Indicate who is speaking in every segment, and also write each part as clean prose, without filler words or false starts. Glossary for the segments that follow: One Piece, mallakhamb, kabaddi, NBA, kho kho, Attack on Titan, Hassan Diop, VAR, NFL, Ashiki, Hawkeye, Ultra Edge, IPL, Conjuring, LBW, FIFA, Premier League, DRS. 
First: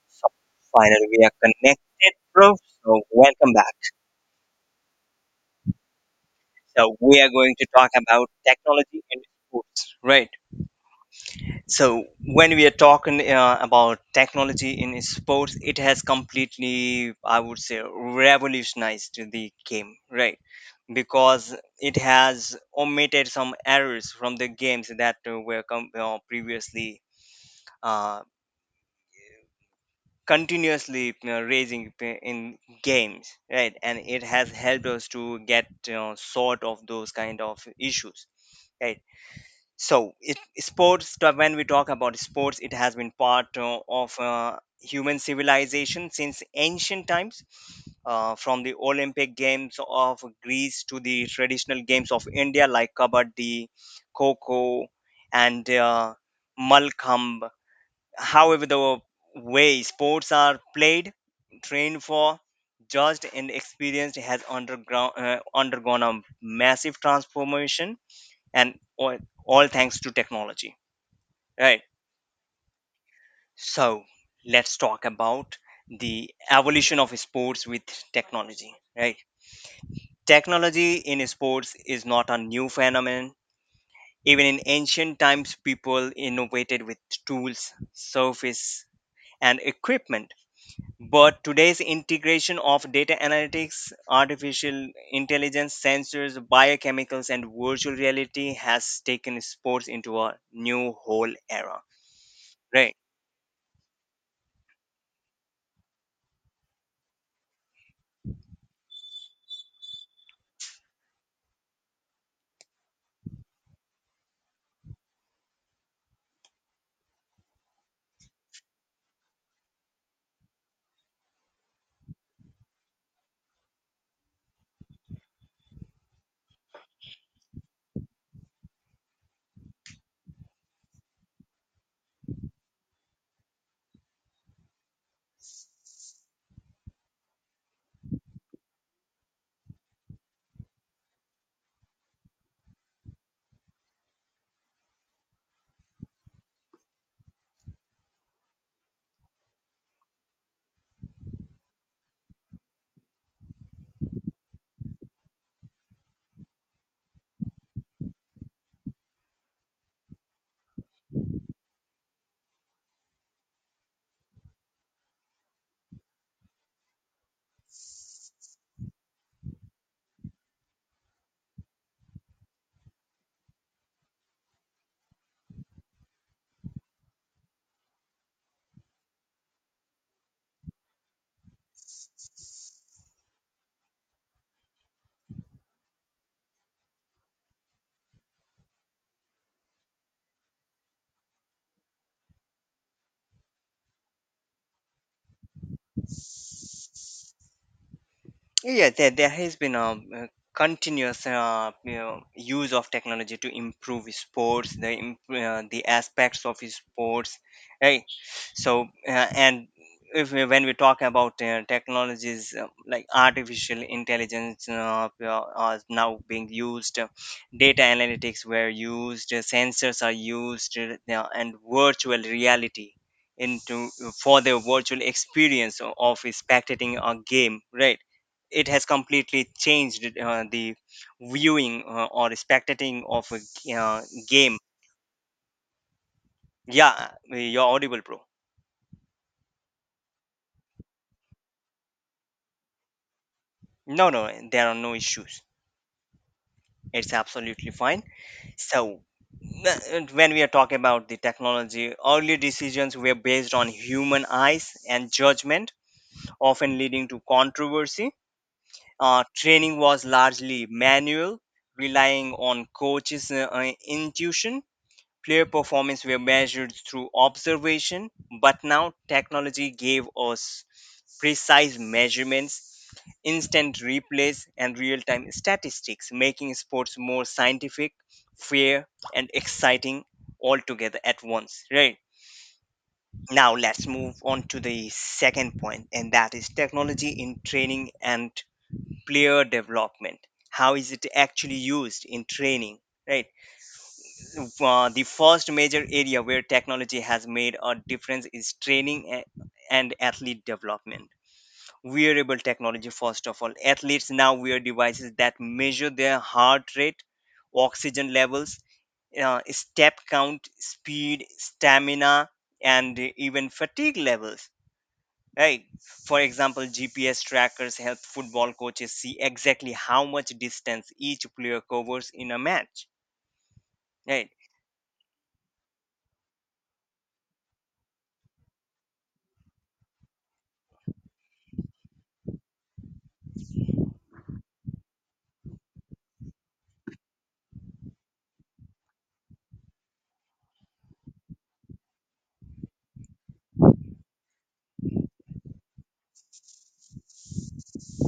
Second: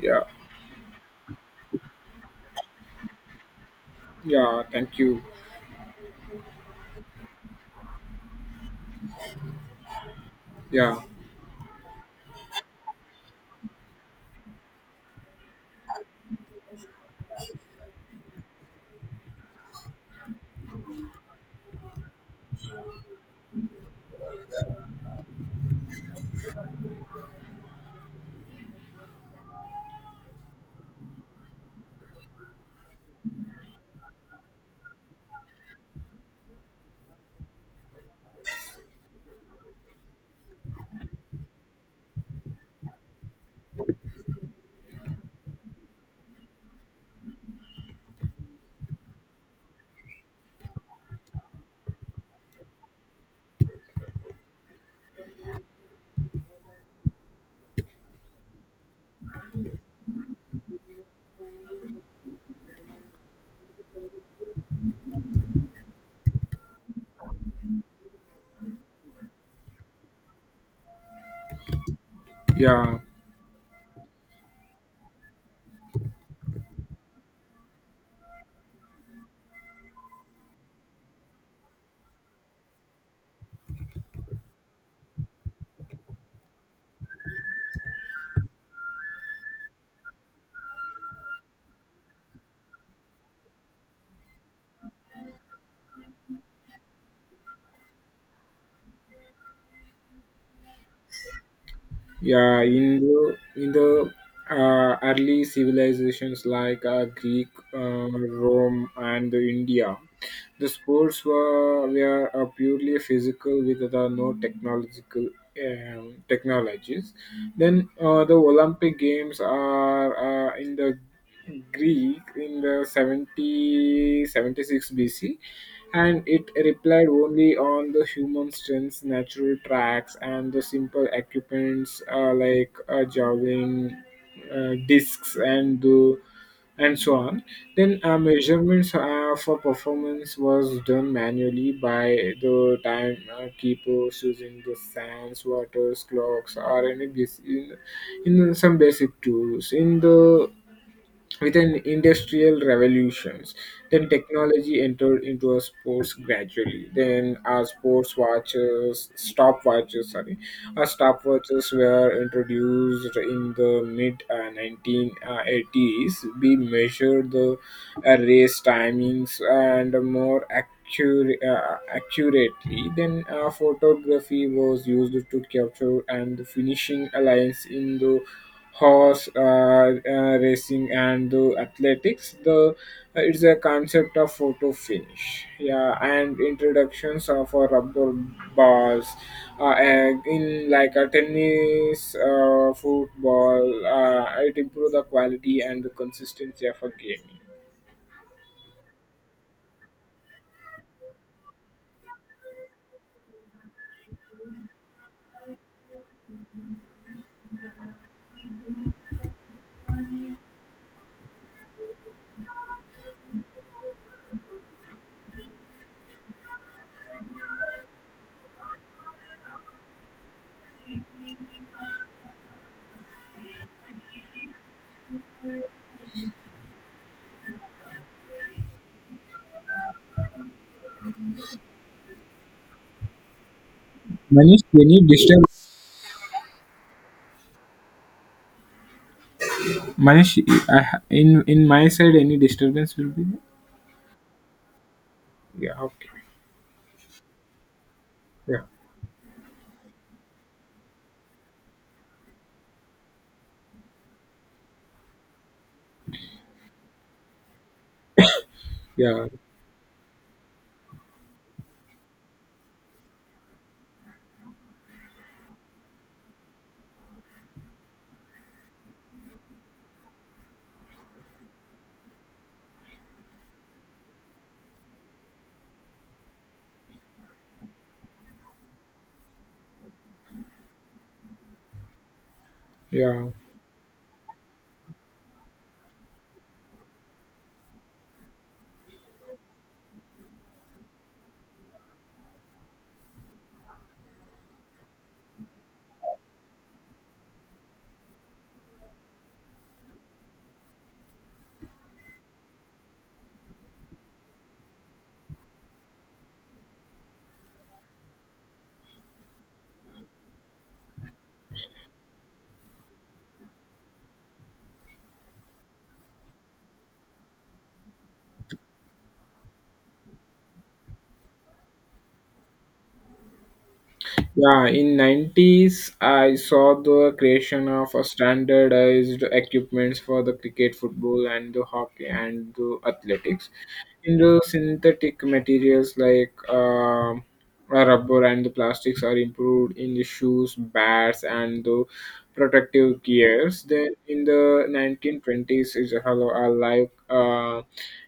Speaker 1: Yeah,
Speaker 2: So finally, we are connected, bro. So welcome back.
Speaker 1: yeah, thank you.
Speaker 2: So we are going to talk about technology in sports, right?
Speaker 1: Yeah,
Speaker 2: So when we are talking about technology in sports, it has completely, I would say, revolutionized the game, right? Because it has omitted some errors from the games that previously uh, continuously you raising in games, right, and it has helped us to get sort of those kind of issues, right. So when we talk about sports, it has been part of human civilization since ancient times, from the Olympic Games of Greece to the traditional games of India like kabaddi, kho kho, and mallakhamb. However, the way sports are played, trained for, judged and experienced has undergone a massive transformation, and all, all thanks to technology, right.
Speaker 1: yeah,
Speaker 2: So let's talk about the evolution of sports with technology, right. Technology in sports is not a new phenomenon. Even in ancient times, people innovated with tools, surface and equipment. But today's integration of data analytics, artificial intelligence, sensors, biochemicals, and virtual reality has taken sports into a new whole era.
Speaker 1: yeah.
Speaker 2: Right.
Speaker 1: In the early civilizations like Greek, Rome, and India, the sports were purely physical with the no technological technologies. Then the Olympic Games are in the Greek, in the 70, 76 BC, and it relied only on the human strengths, natural tracks, and the simple equipments like javelin, discs, and the and so on. Then measurements for performance was done manually by the time keepers using the sands, waters, clocks, or any in some basic tools. In the With an industrial revolutions, then technology entered into our sports gradually. Then our sports watches, stopwatches, sorry, our stopwatches were introduced in the mid 1980s. We measured the race timings and more accurately. Then photography was used to capture and the finishing alliance in the horse racing and the athletics. The It's a concept of photo finish. Yeah, and introductions of rubber balls, and in like a tennis, football, it improve the quality and the consistency of a game.
Speaker 2: Yeah, there has been a, continuous use of technology to improve sports, the the aspects of sports. Right. So and if we, when we talk about technologies like artificial intelligence, are now being used, data analytics were used, sensors are used, and virtual reality into for the virtual experience of spectating a game. Right, it has completely changed the viewing or spectating of a game.
Speaker 1: Manish, any disturbance?
Speaker 2: Yeah, you're audible, bro.
Speaker 1: Manish, in my side any disturbance will be there?
Speaker 2: No, no, there are no issues.
Speaker 1: Yeah, okay.
Speaker 2: It's absolutely fine.
Speaker 1: Yeah,
Speaker 2: So, uh, when we are talking about the technology, early decisions were based on human eyes and judgment, often leading to controversy.
Speaker 1: yeah,
Speaker 2: Training was largely manual, relying on coaches' intuition. Player performance were measured through observation, but now technology gave us precise measurements, instant replays, and real time statistics, making sports more scientific, fair, and exciting altogether at once. Right.
Speaker 1: yeah.
Speaker 2: Now, let's move on to the second point, and that is technology in training and player development. How is it actually used in training? Right. The first major area where technology has made a difference is training and athlete development. Wearable technology, first of all. Athletes now wear devices that measure their heart rate, oxygen levels, step count, speed, stamina, and even fatigue levels. Right. For example, GPS trackers help football coaches see exactly how much distance each player covers in a match. Right.
Speaker 1: Yeah, in 90s, I saw the creation of a standardized equipments for the cricket, football, and the hockey and the athletics in the synthetic materials like rubber. And the plastics are improved in the shoes, bats, and the protective gears. Then in the 1920s, is hello are like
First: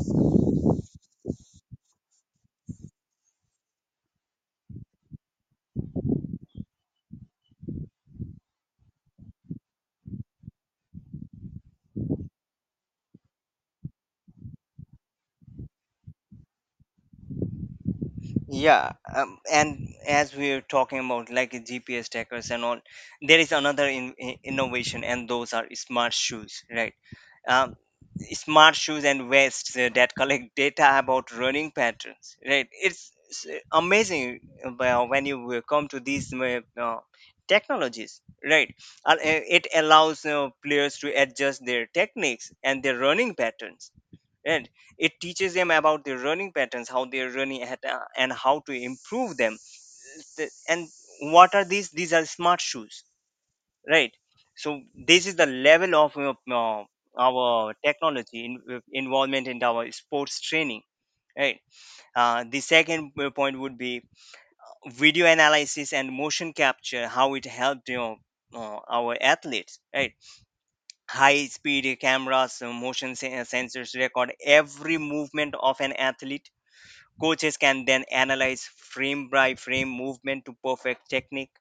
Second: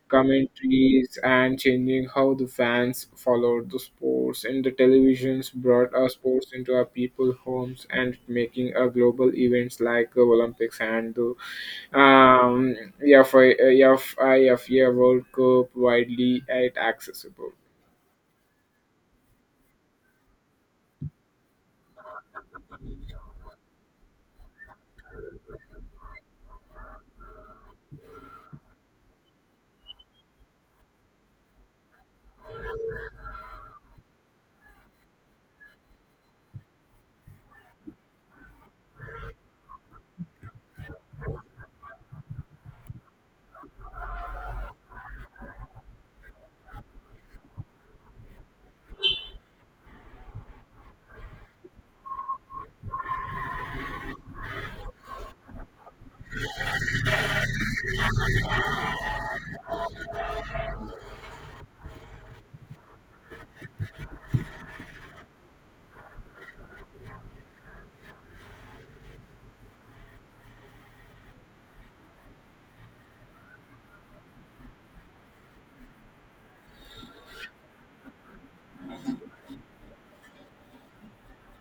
Speaker 1: commentaries and changing how the fans followed the sports. And the televisions brought our sports into our people homes and making a global events like the Olympics and the um, EFI, EFIFA World Cup widely and accessible.
Speaker 2: Yeah, and as we are talking about like GPS trackers and all, there is another innovation, and those are smart shoes, right? Um, smart shoes and vests that collect data about running patterns, right? It's amazing, when you will come to these technologies, right? It allows players to adjust their techniques and their running patterns, and it teaches them about their running patterns, how they're running at, and how to improve them. And what are these? These are smart shoes, right. So this is the level of our technology involvement in our sports training, right. The second point would be video analysis and motion capture, how it helped, our athletes, right. High speed cameras, motion sensors record every movement of an athlete. Coaches can then analyze frame by frame movement to perfect technique.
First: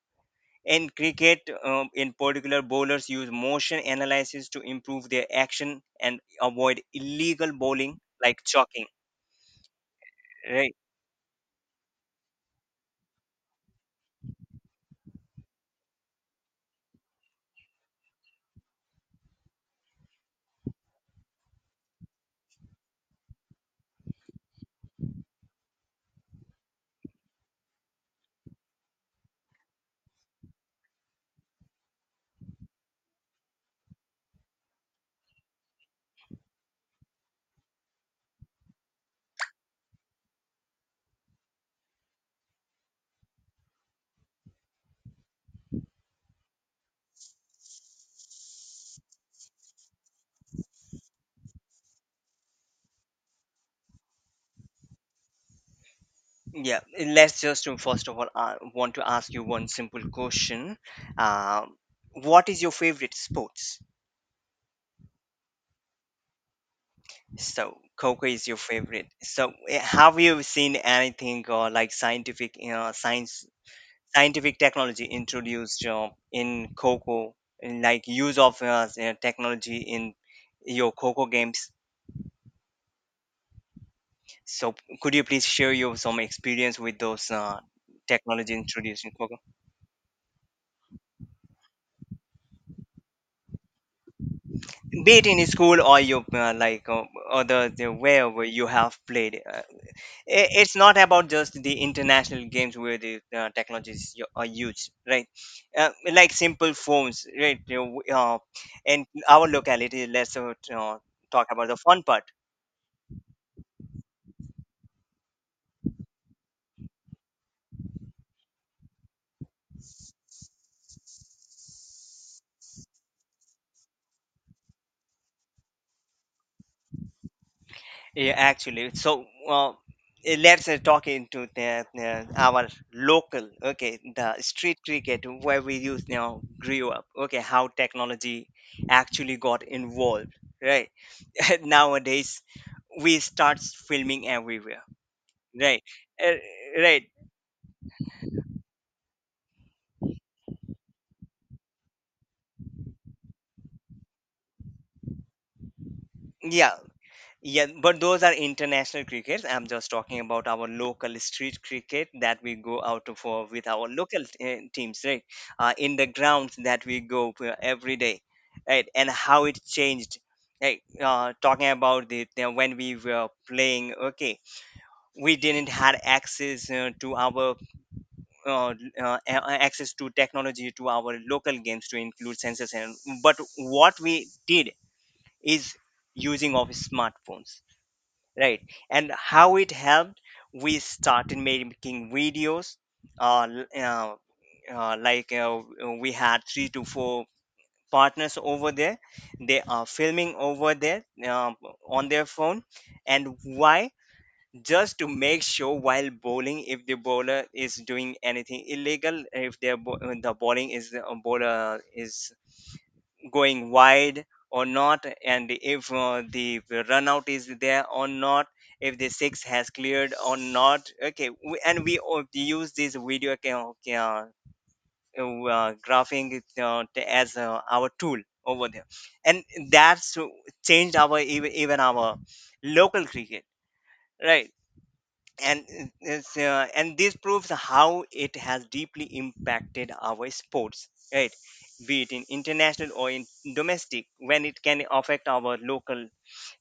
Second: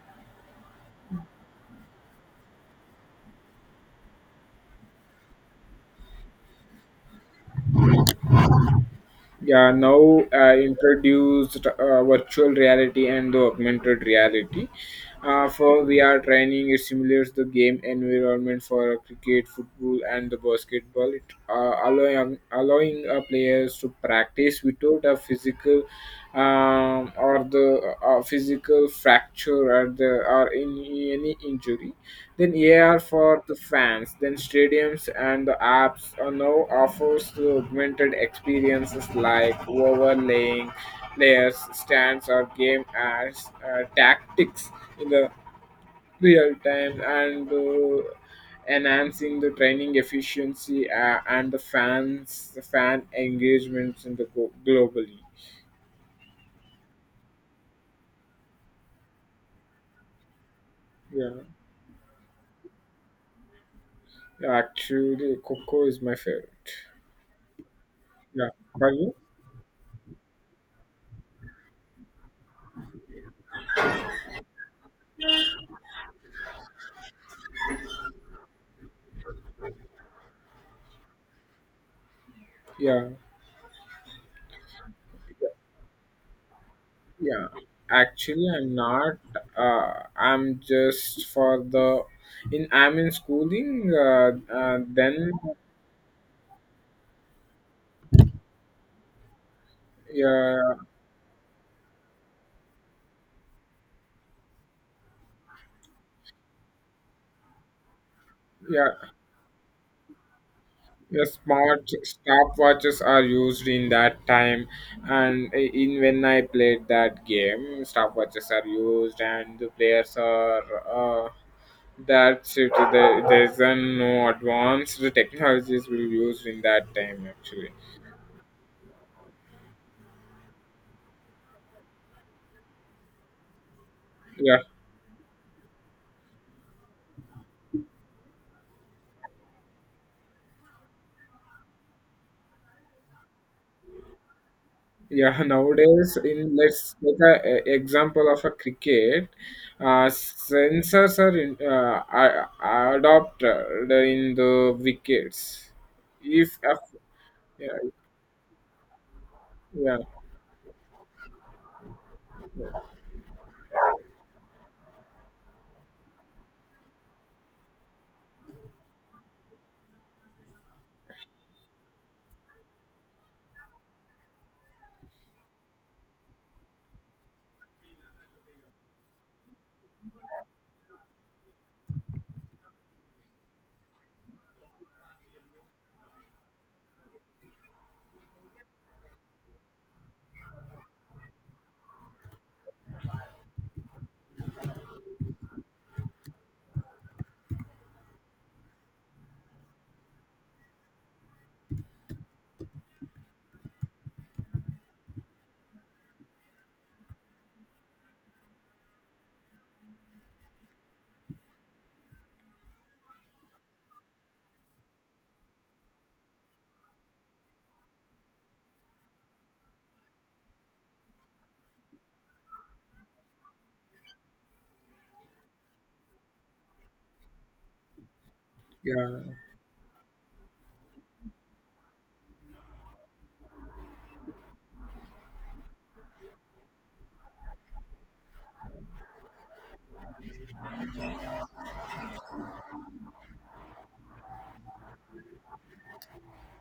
Speaker 2: In cricket, in particular, bowlers use motion analysis to improve their action and avoid illegal bowling like chalking.
Speaker 1: Yeah, now I
Speaker 2: Right.
Speaker 1: introduced virtual reality and the augmented reality. For VR training, it simulates the game environment for cricket, football, and the basketball. It uh, allowing players to practice without a physical fracture or the or any injury. Then AR for the fans, then stadiums and the apps are now offers to augmented experiences like overlaying players, stands, or game as tactics in the real time, and enhancing the training efficiency, and the fans, the fan engagements in the globally.
Speaker 2: Yeah. Let's just first of all want to ask you one simple question.
Speaker 1: Yeah,
Speaker 2: Um, what is your favorite sports?
Speaker 1: actually, Coco is my favorite.
Speaker 2: So, cocoa is
Speaker 1: Yeah,
Speaker 2: your
Speaker 1: for
Speaker 2: favorite.
Speaker 1: you?
Speaker 2: So, eh, have you seen anything or like scientific, science scientific technology introduced in coco, like use of technology in your coco games?
Speaker 1: Yeah.
Speaker 2: So could you please share your some experience with those
Speaker 1: Yeah, actually,
Speaker 2: technology
Speaker 1: I'm
Speaker 2: introduced in
Speaker 1: not.
Speaker 2: coco,
Speaker 1: I'm just for the in. I'm in schooling.
Speaker 2: be it
Speaker 1: Then,
Speaker 2: in school or your other, the wherever you have played? I-
Speaker 1: yeah,
Speaker 2: it's not about just the international games where the technologies are used, right. Like simple phones, right, you know,
Speaker 1: yeah,
Speaker 2: and our locality. Let's
Speaker 1: yeah.
Speaker 2: talk about the
Speaker 1: Smart
Speaker 2: fun part.
Speaker 1: stopwatches are used in that time, and in when I played that game, stopwatches are used, and the players are. That's it. There's a no advanced technologies will used in that time actually.
Speaker 2: Yeah, actually, so eh, let's talk into our local, okay, the
Speaker 1: Yeah.
Speaker 2: street cricket where we used, you know, grew up, okay, how technology actually got involved, right. Nowadays, we start filming everywhere.
Speaker 1: Yeah,
Speaker 2: Right.
Speaker 1: nowadays,
Speaker 2: Uh,
Speaker 1: in let's
Speaker 2: right.
Speaker 1: take an example of a cricket. Sensors are adopted in the wickets. If
Speaker 2: Yeah.
Speaker 1: a...
Speaker 2: Yeah.
Speaker 1: yeah,
Speaker 2: But those are international crickets. I'm just
Speaker 1: yeah,
Speaker 2: talking about our local street cricket that we go out for with our local teams, right? In the grounds that we go for every day, right? And how it changed. Right. Talking about it, when we were playing, okay, we didn't had access to our uh, access to technology to our local games to include sensors, and but what we did is using of smartphones, right. And how it helped, we started making videos, uh, l- uh, uh, like uh, we had three to four partners over there. They are filming over there, on their phone. And why? Just to make sure while bowling if the bowler is doing anything illegal, if their the bowler is going wide or not, and if the run out is there or not, if the six has cleared or not. Okay, we, and we use this video graphing as our tool over there,
Speaker 1: yeah,
Speaker 2: and that's changed our even our local cricket, right. And it's, and this proves how it has deeply impacted our sports, right, be it in international or in domestic. When it can affect our local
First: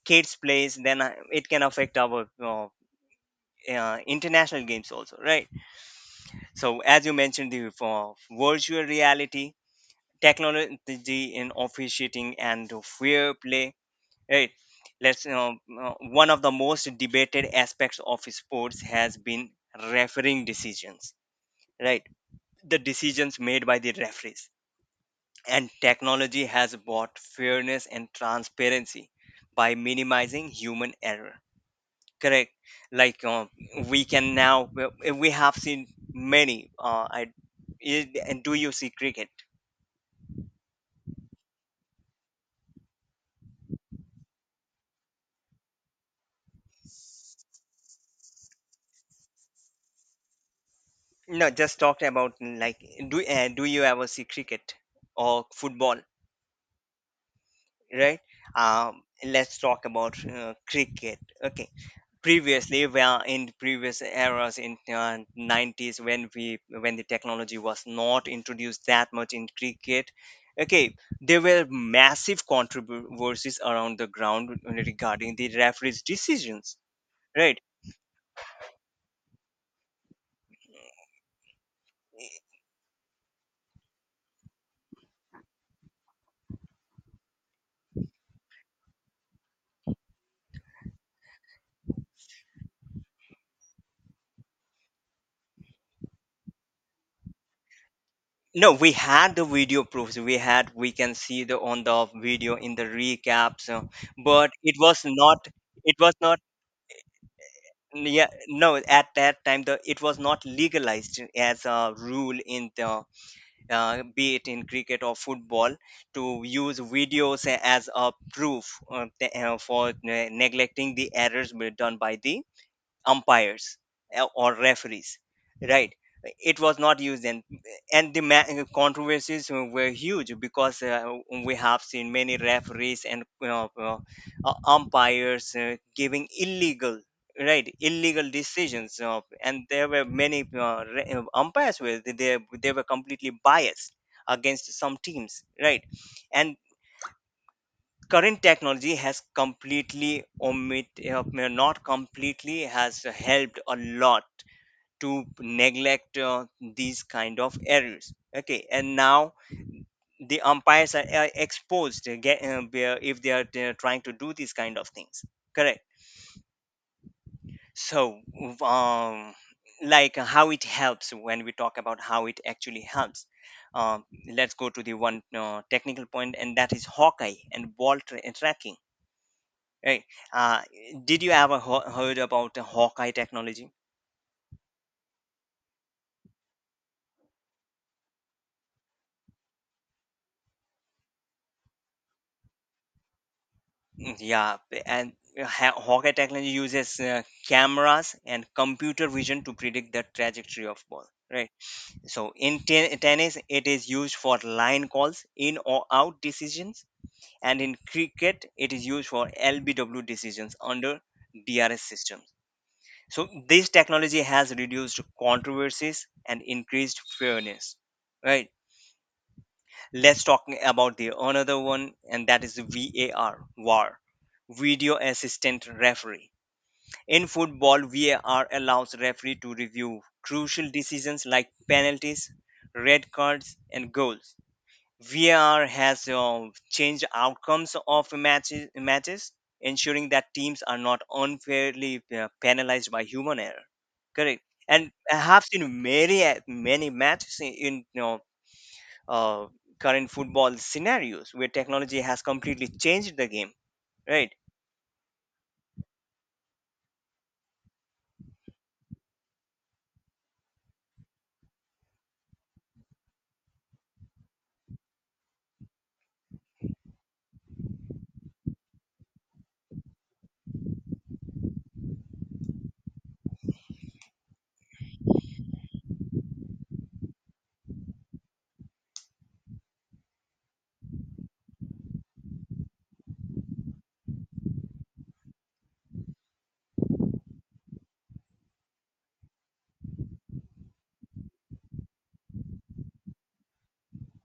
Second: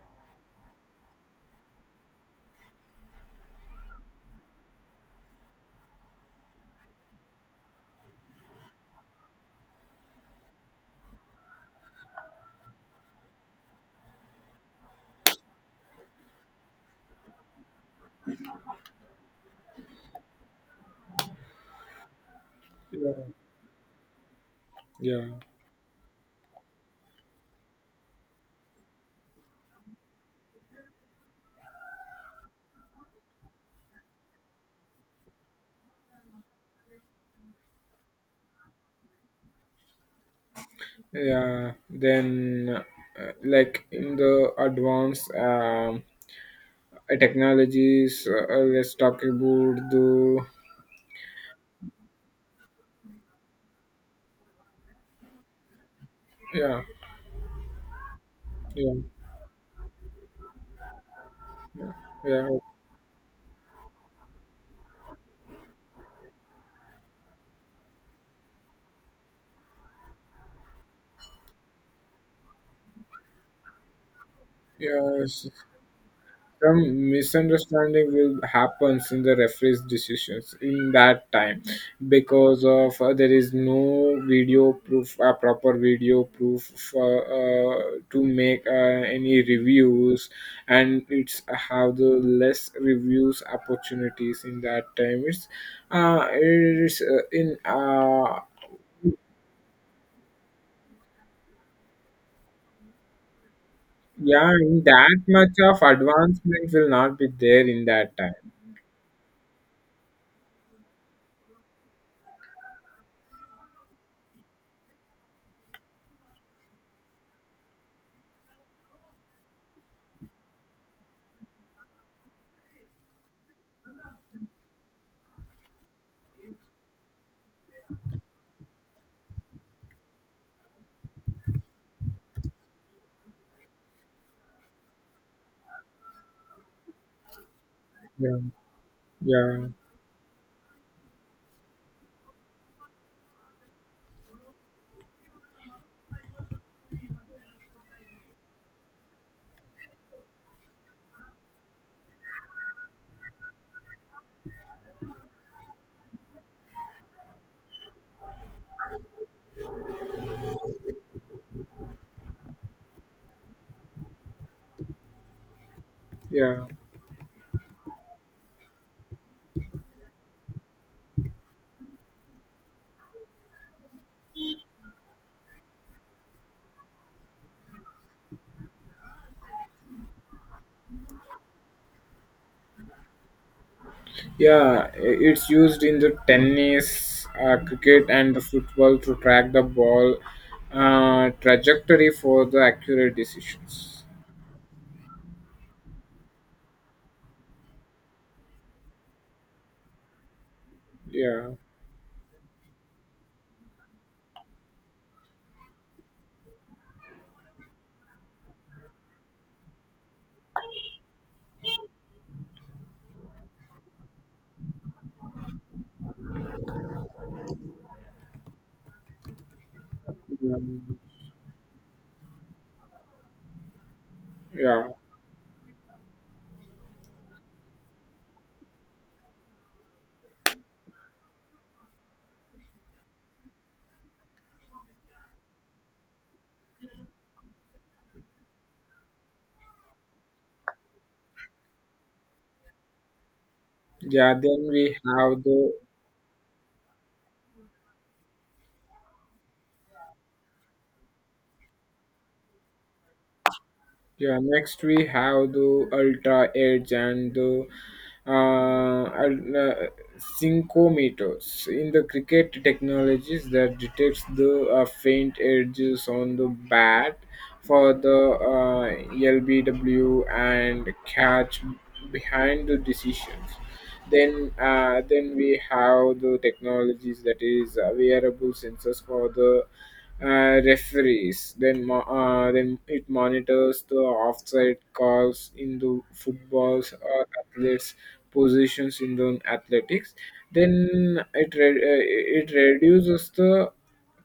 Speaker 2: kids plays, then it can affect our international games also, right. So as you mentioned the virtual reality, technology in officiating and fair play, right. let's you One of the most debated aspects of sports has been refereeing decisions, right? The
Speaker 1: yeah,
Speaker 2: decisions made by the referees.
Speaker 1: yeah,
Speaker 2: And technology has brought fairness and transparency by minimizing human error. Correct. Like we can now, we have seen many. And do you see cricket?
Speaker 1: yeah. Then, like in the advanced technologies, let's talk about the...
Speaker 2: No, just talked about like do do you ever see cricket or football,
Speaker 1: yeah,
Speaker 2: right?
Speaker 1: yeah,
Speaker 2: Let's talk about cricket. Okay,
Speaker 1: yeah,
Speaker 2: previously, well, in previous eras in 90s when we when the technology was not introduced that much in cricket, okay, there were massive controversies around the ground
Speaker 1: yeah.
Speaker 2: regarding
Speaker 1: Yes.
Speaker 2: the referees decisions,
Speaker 1: Some
Speaker 2: right.
Speaker 1: misunderstanding will happen in the referee's decisions in that time because of there is no video proof proper video proof for, uh, to make any reviews, and it's have the less reviews opportunities in that time. It's in
Speaker 2: No, we had the video proofs, we had, we can see the on the video in the recaps. So but
Speaker 1: yeah
Speaker 2: it
Speaker 1: in
Speaker 2: was
Speaker 1: that
Speaker 2: not,
Speaker 1: much of
Speaker 2: it was not,
Speaker 1: advancement will not be there in that
Speaker 2: yeah.
Speaker 1: time.
Speaker 2: No, at that time the it was not legalized as a rule in the be it in cricket or football, to use videos as a proof for neglecting the errors done by the umpires or referees, right. It was not used, and the controversies were huge, because we have seen many referees and, you know, umpires giving illegal, right, illegal
Speaker 1: Yeah,
Speaker 2: decisions, and
Speaker 1: yeah,
Speaker 2: there were many umpires where they were completely biased against some teams, right. And current technology has completely omit, uh, not completely, has helped a lot to neglect these kind of errors. Okay, and now the umpires are exposed if they're trying to do these kind of things, correct.
Speaker 1: yeah.
Speaker 2: So um, like how it helps, when we talk about how it actually helps, um, let's go to the one technical point, and that is Hawkeye and ball tracking. Right. Uh, did you ever heard about the Hawkeye technology?
Speaker 1: Yeah, it's used in the tennis, cricket, and the football to track the ball trajectory for the accurate decisions.
Speaker 2: Mm, yeah, and Hawkeye technology uses cameras and computer vision to predict the trajectory of ball. Right.
Speaker 1: Yeah.
Speaker 2: So in tennis, it is used for line calls, in or out decisions, and in cricket, it is used for LBW decisions under DRS systems. So this technology has reduced controversies and increased fairness. Right. Let's talk about
Speaker 1: Um,
Speaker 2: the another one, and that is VAR, VAR,
Speaker 1: yeah.
Speaker 2: Video Assistant Referee. In football, VAR allows referee to review crucial decisions like penalties, red cards, and goals. VAR has changed outcomes of matches, ensuring that teams are not unfairly penalized by human error.
Speaker 1: Yeah.
Speaker 2: Correct.
Speaker 1: Then
Speaker 2: And
Speaker 1: we
Speaker 2: I
Speaker 1: have
Speaker 2: have
Speaker 1: the...
Speaker 2: seen many many matches in uh, current football scenarios where technology has completely changed the game, right?
Speaker 1: Yeah, next we have the Ultra Edge and the uh, al- uh, syncometers in the cricket technologies that detects the faint edges on the bat for the LBW and catch behind the decisions. Then we have the technologies that is wearable sensors for the referees. Then it monitors the offside calls in the footballs or athletes positions in the athletics. Then it reduces the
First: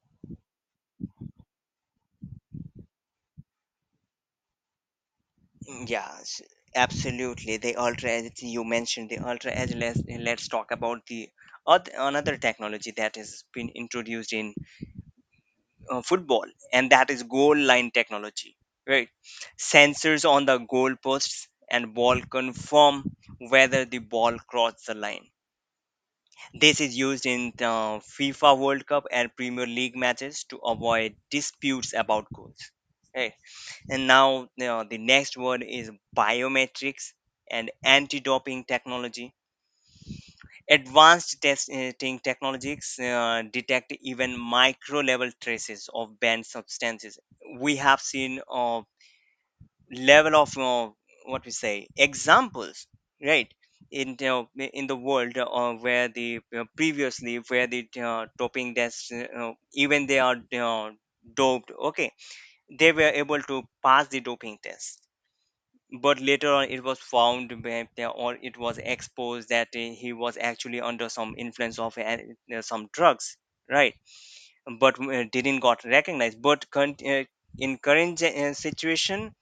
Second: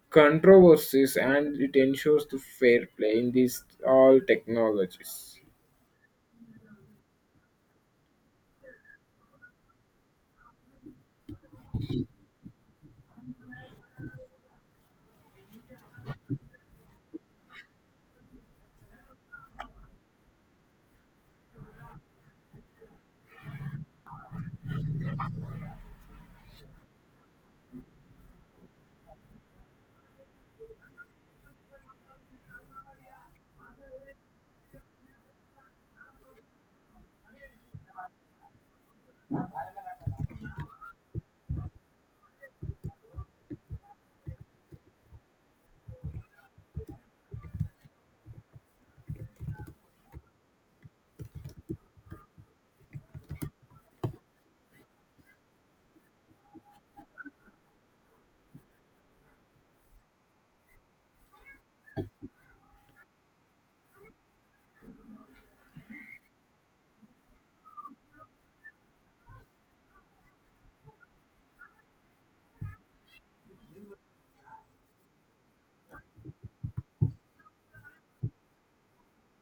Speaker 1: controversies, and it ensures the fair play in these all technologies.
Speaker 2: Yes, absolutely. The ultra edge. Let's talk about the another technology that has been introduced in football, and that is goal line technology. Right, sensors on the goal posts and ball confirm whether the ball crossed the line. This is used in the FIFA World Cup and Premier League matches to avoid disputes about goals. Right. And now you know, the next word is biometrics and anti-doping technology. Advanced testing technologies detect even micro-level traces of banned substances. We have seen level of what we say examples, right, in the in the world where the previously, where the doping tests, even they are doped, okay, they were able to pass the doping test, but later on it was found that or it was exposed that he was actually under some influence of some drugs, right, but didn't got recognized but in current situation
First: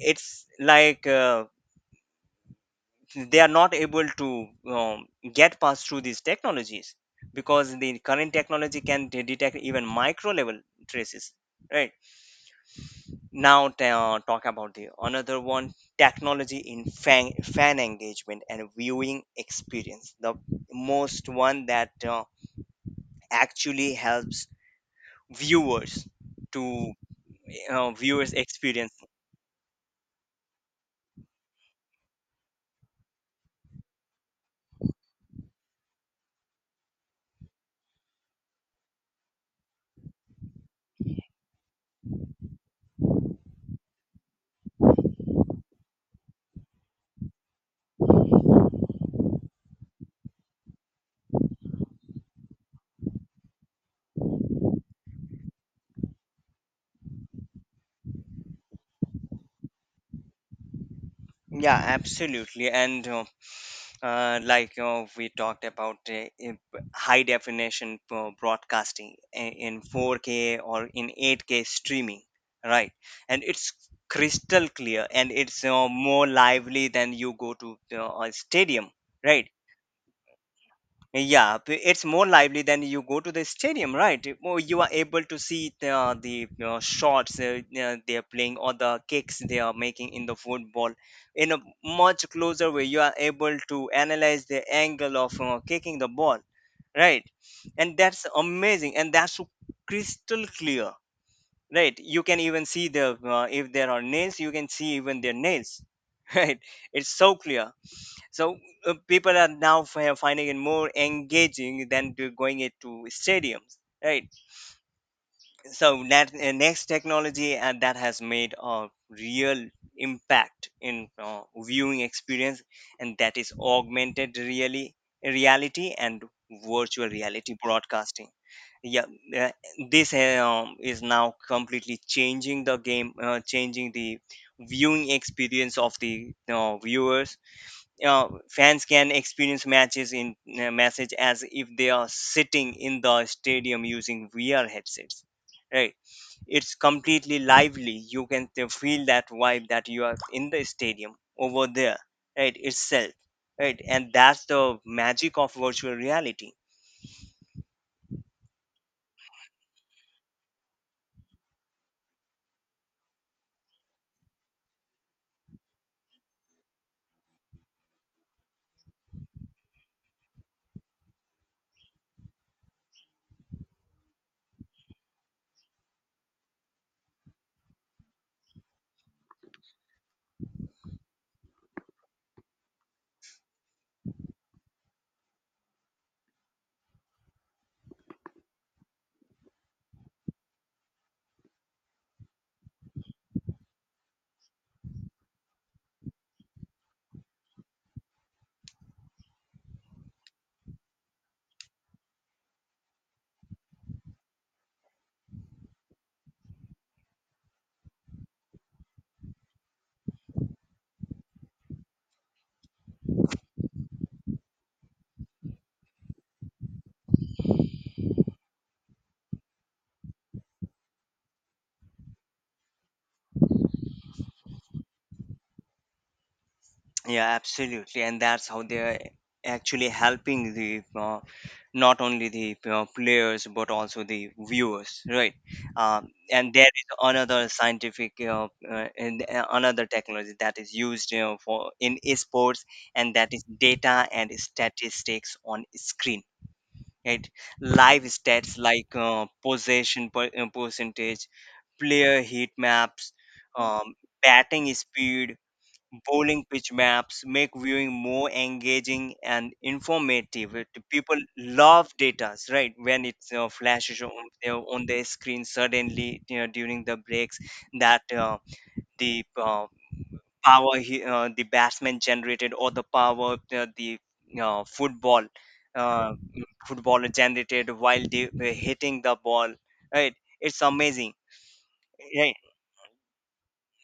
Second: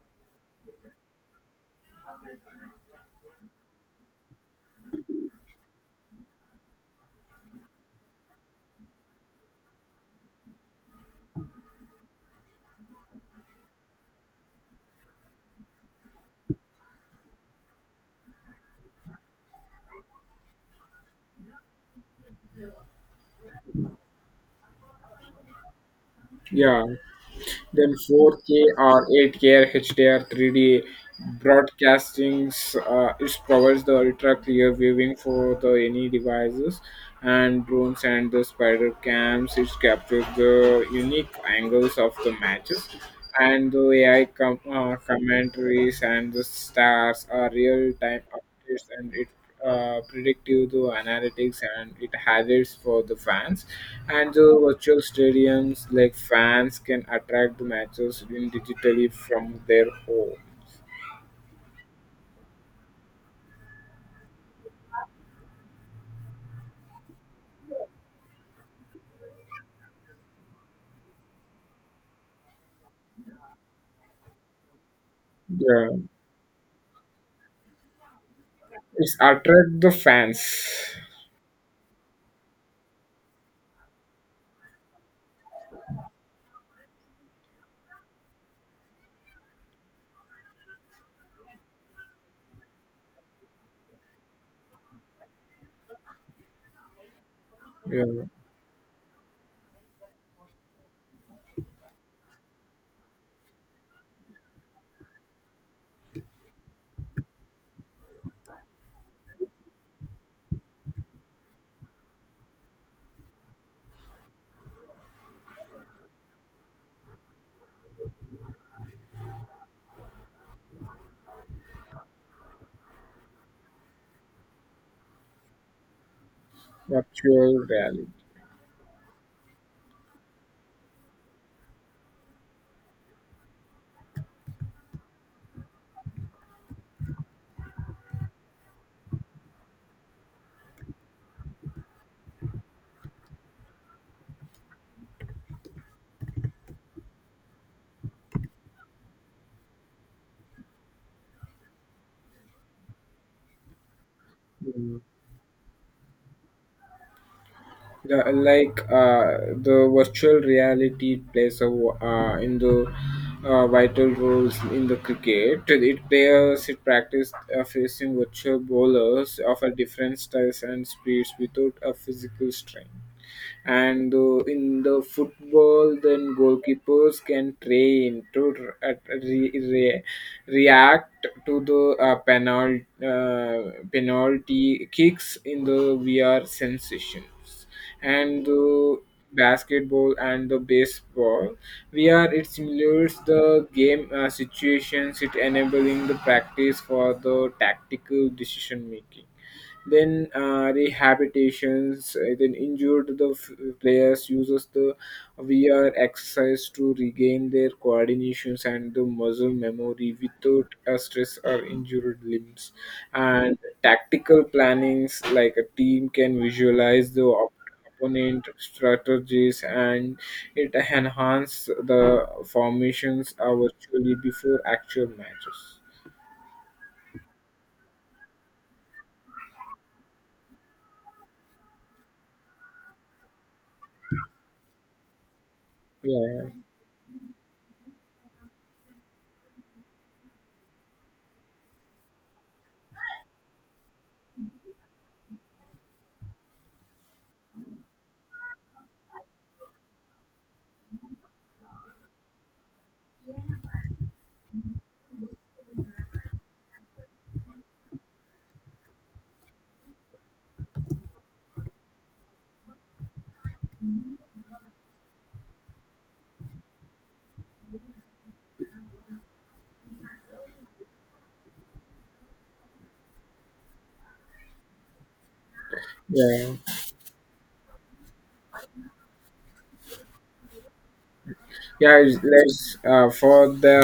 Speaker 2: it's like they are not able to get past through these technologies because the current technology can detect even micro level traces, right. Now talk about the another one technology in fan engagement and viewing experience, the most one that actually helps viewers
Speaker 1: Yeah.
Speaker 2: to
Speaker 1: Then
Speaker 2: viewers
Speaker 1: 4K
Speaker 2: experience.
Speaker 1: or 8K HDR 3D broadcastings. It provides the ultra clear viewing for the any devices, and drones and the spider cams. It captures the unique angles of the matches, and the AI commentaries and the stars are real time updates, and it predictive to analytics, and it has its for the fans and the virtual stadiums like fans can attract the matches in digitally from their home.
Speaker 2: Yeah, absolutely, and like you know, we talked about high definition broadcasting, in 4K or in 8K streaming, right? And it's crystal clear, and it's
Speaker 1: Yeah,
Speaker 2: more lively than you go to a stadium,
Speaker 1: it's
Speaker 2: right?
Speaker 1: attract the fans.
Speaker 2: Yeah, it's more lively than you go to the stadium, right? More you are able to see the shots they are playing, or the kicks they are making in the football, in a much closer way. You are able to analyze the angle of kicking the ball, right? And
Speaker 1: Yeah.
Speaker 2: that's amazing, and that's so crystal clear, right? You can even see the, if there are nails, you can see even their nails, right? It's so clear, so people are now finding it more engaging than to going it to stadiums, right? So that next technology, and that has made a real impact in viewing experience, and that is augmented really reality and virtual reality
Speaker 1: Virtual reality.
Speaker 2: broadcasting. Yeah, uh, this is now completely changing the game, changing the viewing experience of the viewers. Fans can experience matches in message as if they are sitting in the stadium using VR headsets. Right, it's completely lively. You can feel that vibe that you are in the stadium over there, right itself, right, and that's the
Speaker 1: Yeah.
Speaker 2: magic of virtual reality.
Speaker 1: The virtual reality plays in the vital roles in the cricket. It players it practice facing virtual bowlers of a different styles and speeds without a physical strain. And in the football, then goalkeepers can train to react to the penalty kicks in the VR sensations. And basketball and the baseball, VR, it simulates the game situations, it enabling the practice for the tactical decision making. Then rehabilitations, then injured, the players uses the VR exercise to regain their coordinations and the muscle memory without a stress or injured limbs. And tactical plannings, like a team can visualize the opponent strategies, and it enhance the formations virtually before actual matches.
Speaker 2: Yeah, absolutely, and that's how they're actually helping the not only the players but also the viewers, right.
Speaker 1: Yeah,
Speaker 2: And there is another scientific and another technology that is used you for in esports, and that is data and statistics on screen, right. Live stats like possession percentage, player heat maps, um, batting speed, bowling pitch maps make viewing more engaging and informative. People love data, right? When it flashes on their screen suddenly you know, during the breaks, that, the power, the batsman generated, or the power the uh, football uh,
Speaker 1: yeah.
Speaker 2: footballer generated while they were hitting the ball, right? It's amazing.
Speaker 1: Yeah,
Speaker 2: Right,
Speaker 1: let's for the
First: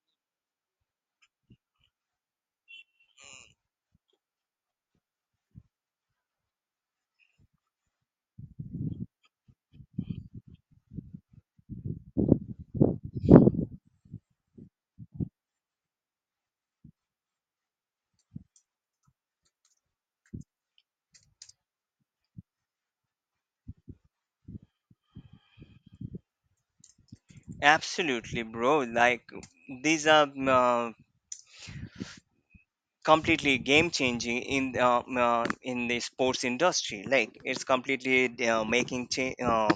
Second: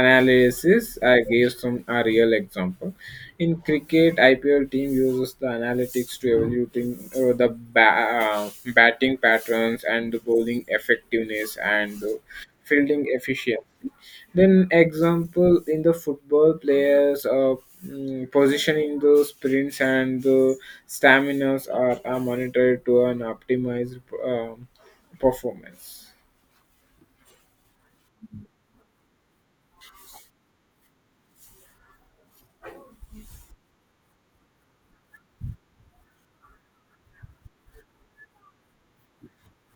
Speaker 1: analysis. I gave some a real example. In cricket, IPL team uses the analytics to evaluating, the ba- uh, batting patterns and the bowling effectiveness and the fielding efficiency. Then example, in the football players, positioning the sprints and the staminas are monitored to an optimized performance.
Speaker 2: absolutely, bro. Like these are completely game changing in the sports industry, like it's completely making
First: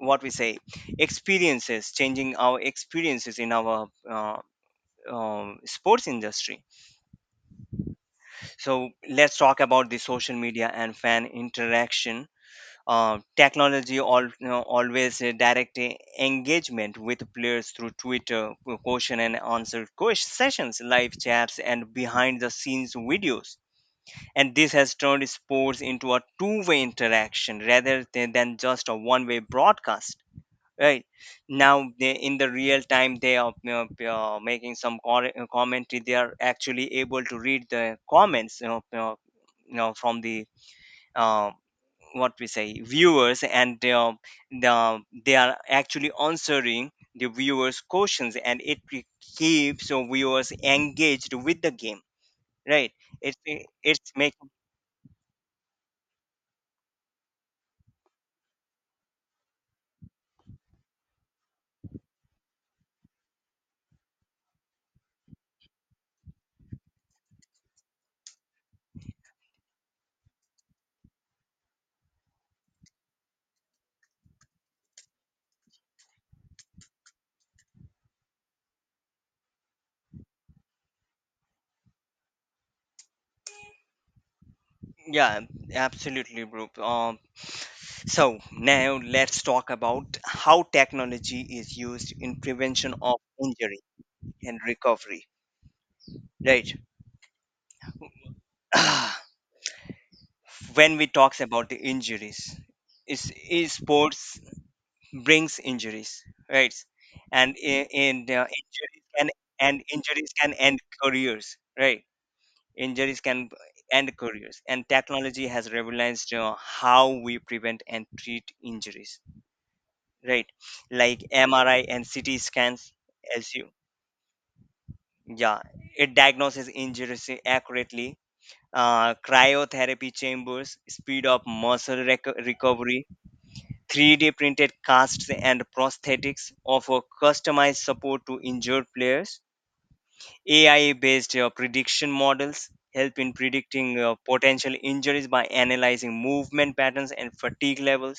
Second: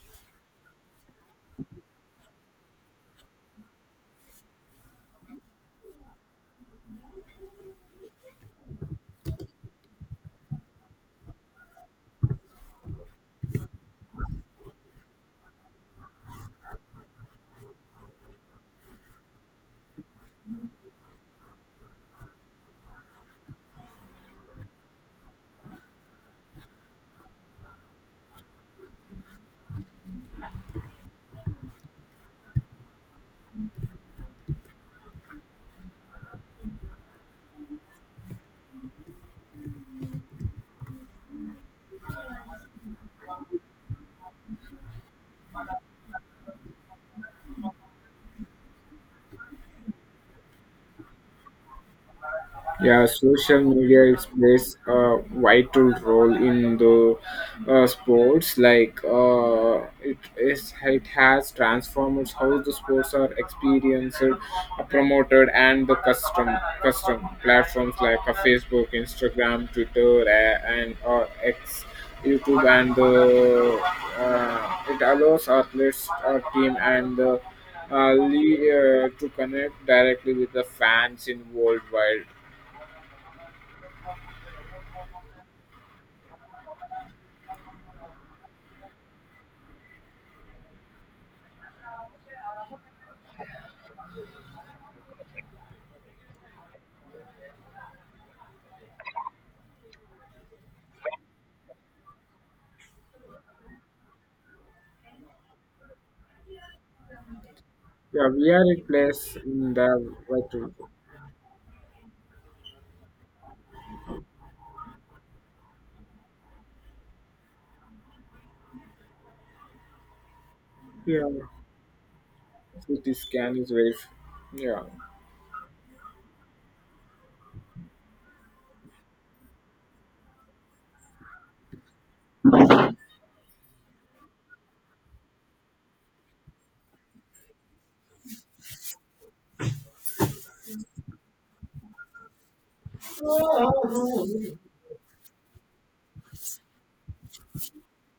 Speaker 2: what we say experiences, changing our experiences in our sports industry. So let's talk about the social media and fan interaction technology. All, you know, always direct engagement with players through twitter, question and answer sessions, live chats, and behind the scenes videos. And this has turned sports into a two-way interaction rather than, just a one-way broadcast, right. Now they, in the real time, they are you know, making some commentary. They are actually able to read the comments, you know, you know, from the uh, what we say viewers, and they are, they are actually answering the viewers questions, and it keeps the viewers engaged with the game, right.
Speaker 1: Yeah,
Speaker 2: it's
Speaker 1: social media
Speaker 2: it's
Speaker 1: is
Speaker 2: making.
Speaker 1: plays a vital role in the sports. Like, it has transformed how the sports are experienced, promoted, and the custom platforms like Facebook, Instagram, Twitter, and X, YouTube, and the it allows athletes, our team, and to connect directly with the fans in worldwide.
Speaker 2: Yeah, absolutely, bro. So now let's talk about how technology is used in prevention of injury and recovery. Right. Ah, when we talks about the injuries, is sports brings injuries, right? And in
Speaker 1: Yeah, we are
Speaker 2: injuries
Speaker 1: a
Speaker 2: can
Speaker 1: in
Speaker 2: and
Speaker 1: the...
Speaker 2: injuries
Speaker 1: What?
Speaker 2: can end careers, right? Injuries can end careers, and technology has revolutionized how we prevent and treat injuries, right. Like
Speaker 1: Yeah,
Speaker 2: mri and ct scans,
Speaker 1: CT
Speaker 2: as
Speaker 1: scan
Speaker 2: you,
Speaker 1: is very. Yeah,
Speaker 2: yeah, it diagnoses injuries accurately. Cryotherapy chambers speed up muscle recovery. 3D printed casts and prosthetics offer customized support to injured players. Ai based prediction models help in predicting potential injuries by analyzing movement patterns and fatigue levels,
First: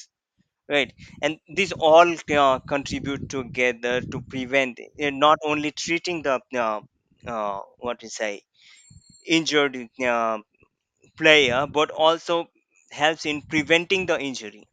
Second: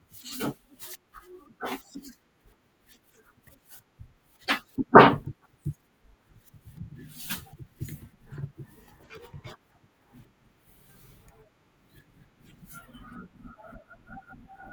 Speaker 2: right. And these all contribute together to prevent, not only treating the what we say injured uh, player, but also helps in preventing the injury,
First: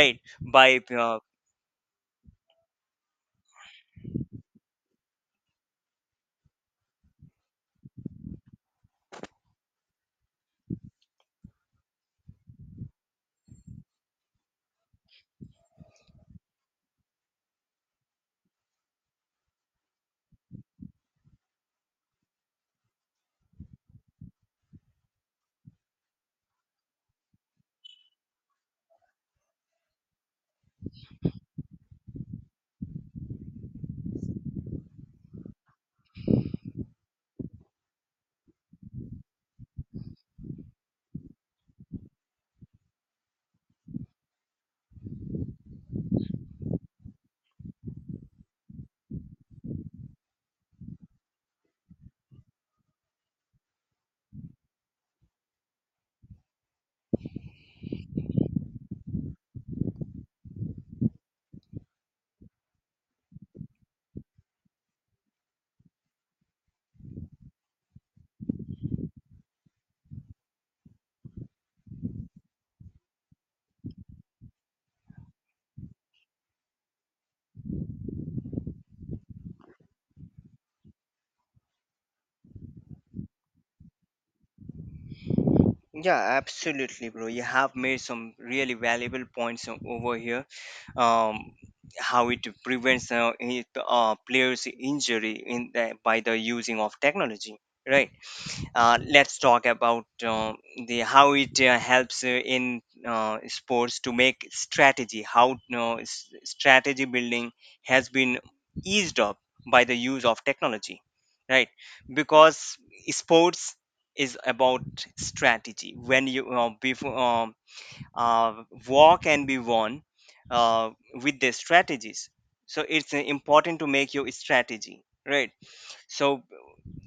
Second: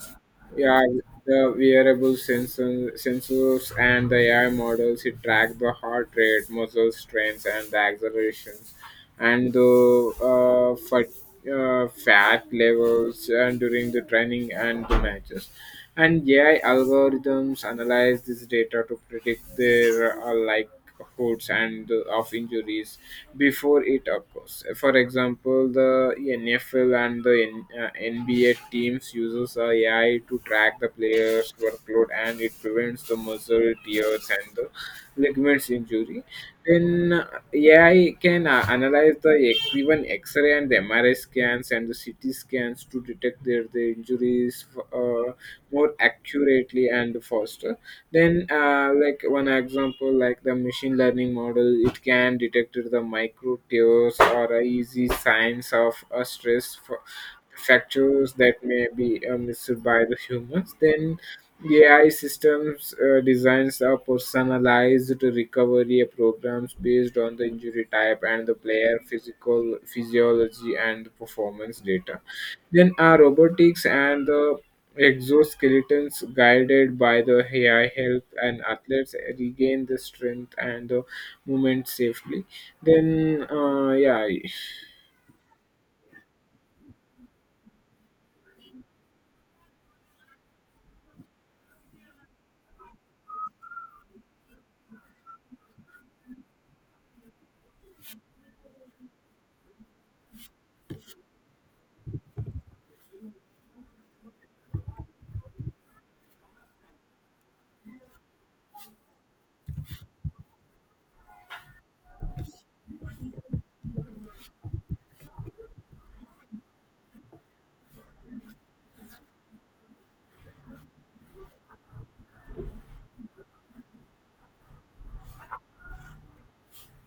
Speaker 2: right, by
Speaker 1: yeah.
Speaker 2: uh,
Speaker 1: The wearable sensors and the AI models it track the heart rate, muscle strains, and the accelerations, and the uh, fat, fat levels and during the training and the matches. And AI algorithms analyze this data to predict their likelihoods and of injuries before it, of course. For example, the NFL and the NBA teams uses AI to track the players' workload, and it prevents the muscle tears and the ligaments injury. Then, yeah, I can analyze the even X-ray and the MRI scans and the CT scans to detect their the injuries uh, more accurately and faster. Then, like one example, like the machine learning model, it can detect the micro tears or easy signs of stress for factors that may be missed by the humans. Then AI systems designs are personalized recovery programs based on the injury type and the player physical physiology and performance data. Then are robotics and the exoskeletons guided by the AI help and athletes regain the strength and the movement safely. Then, yeah,
Speaker 2: yeah. Absolutely, bro, you have made some really valuable points over here. um, how it prevents players injury in the, by the using of technology, right. Let's talk about the how it helps in sports to make strategy, how strategy building has been eased up by the use of technology, right? Because sports is about strategy. When you before uh, war can be won uh, with the strategies, so it's important to make your strategy right. So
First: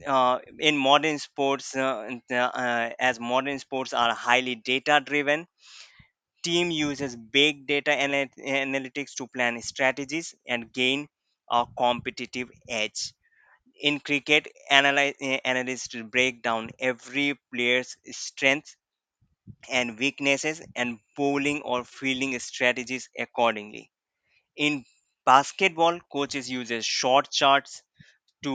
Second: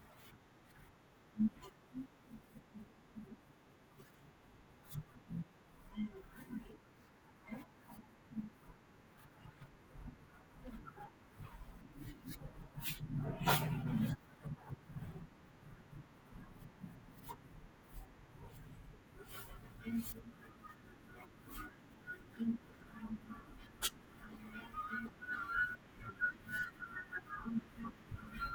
Speaker 2: in modern sports, as modern sports are highly data driven, team uses big data analytics to plan strategies and gain a competitive edge. In cricket, analysts break down every player's strengths and weaknesses and bowling or fielding strategies accordingly. In basketball, coaches uses short charts to,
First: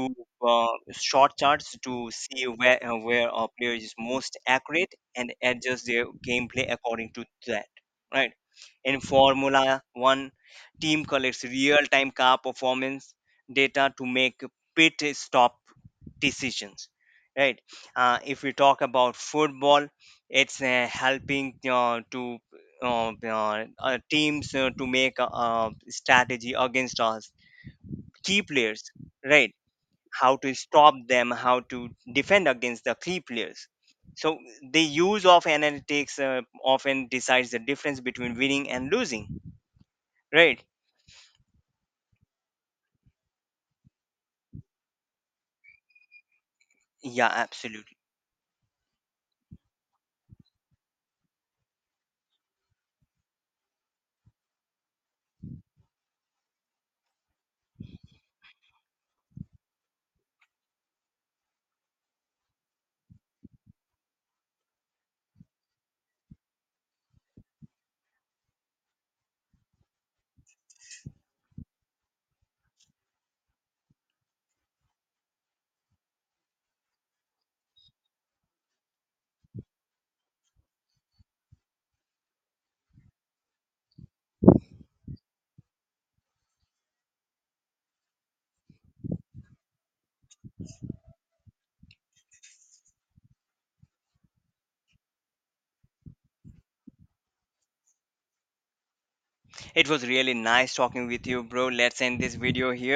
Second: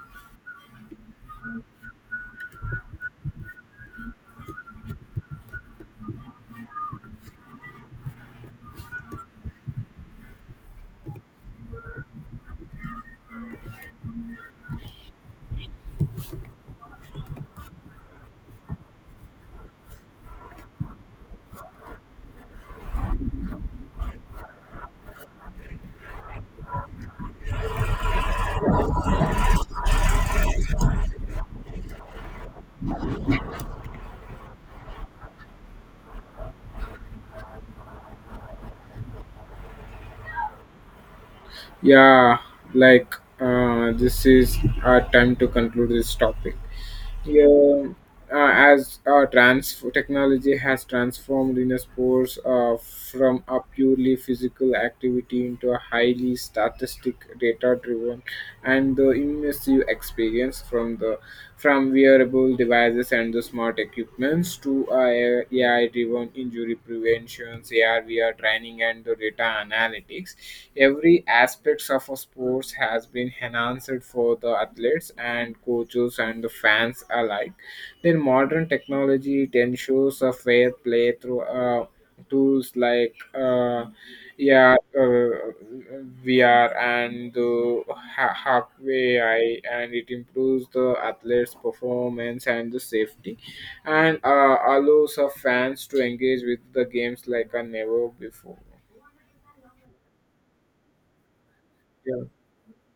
Speaker 2: short charts to see where, where a player is most accurate and adjust their gameplay according to that, right. In formula 1, team collects real time car performance data to make pit stop decisions, right. If we talk about football, it's helping to uh, teams to make a, uh, strategy against us key players, right, how to stop them, how to defend against the key players. So the use of analytics often decides the difference between winning and losing, right?
Speaker 1: yeah, like, this is our time to conclude this topic.
Speaker 2: Yeah,
Speaker 1: Yeah,
Speaker 2: absolutely.
Speaker 1: as trans technology has transformed in a sports, from a purely physical activity into a highly statistic data-driven and the immersive experience, from wearable devices and the smart equipments to AI-driven injury prevention, AR/VR training, and the data analytics. Every aspects of a sports has been enhanced for the athletes and coaches and the fans alike. Then modern technology, it ensures a fair play through tools like, uh, yeah uh, VR and the halfway AI, and it improves the athlete's performance and the safety, and allows our fans to engage with the games like a never before.
Speaker 2: It was really nice talking with you, bro. Let's end
Speaker 1: Yeah.
Speaker 2: this video here.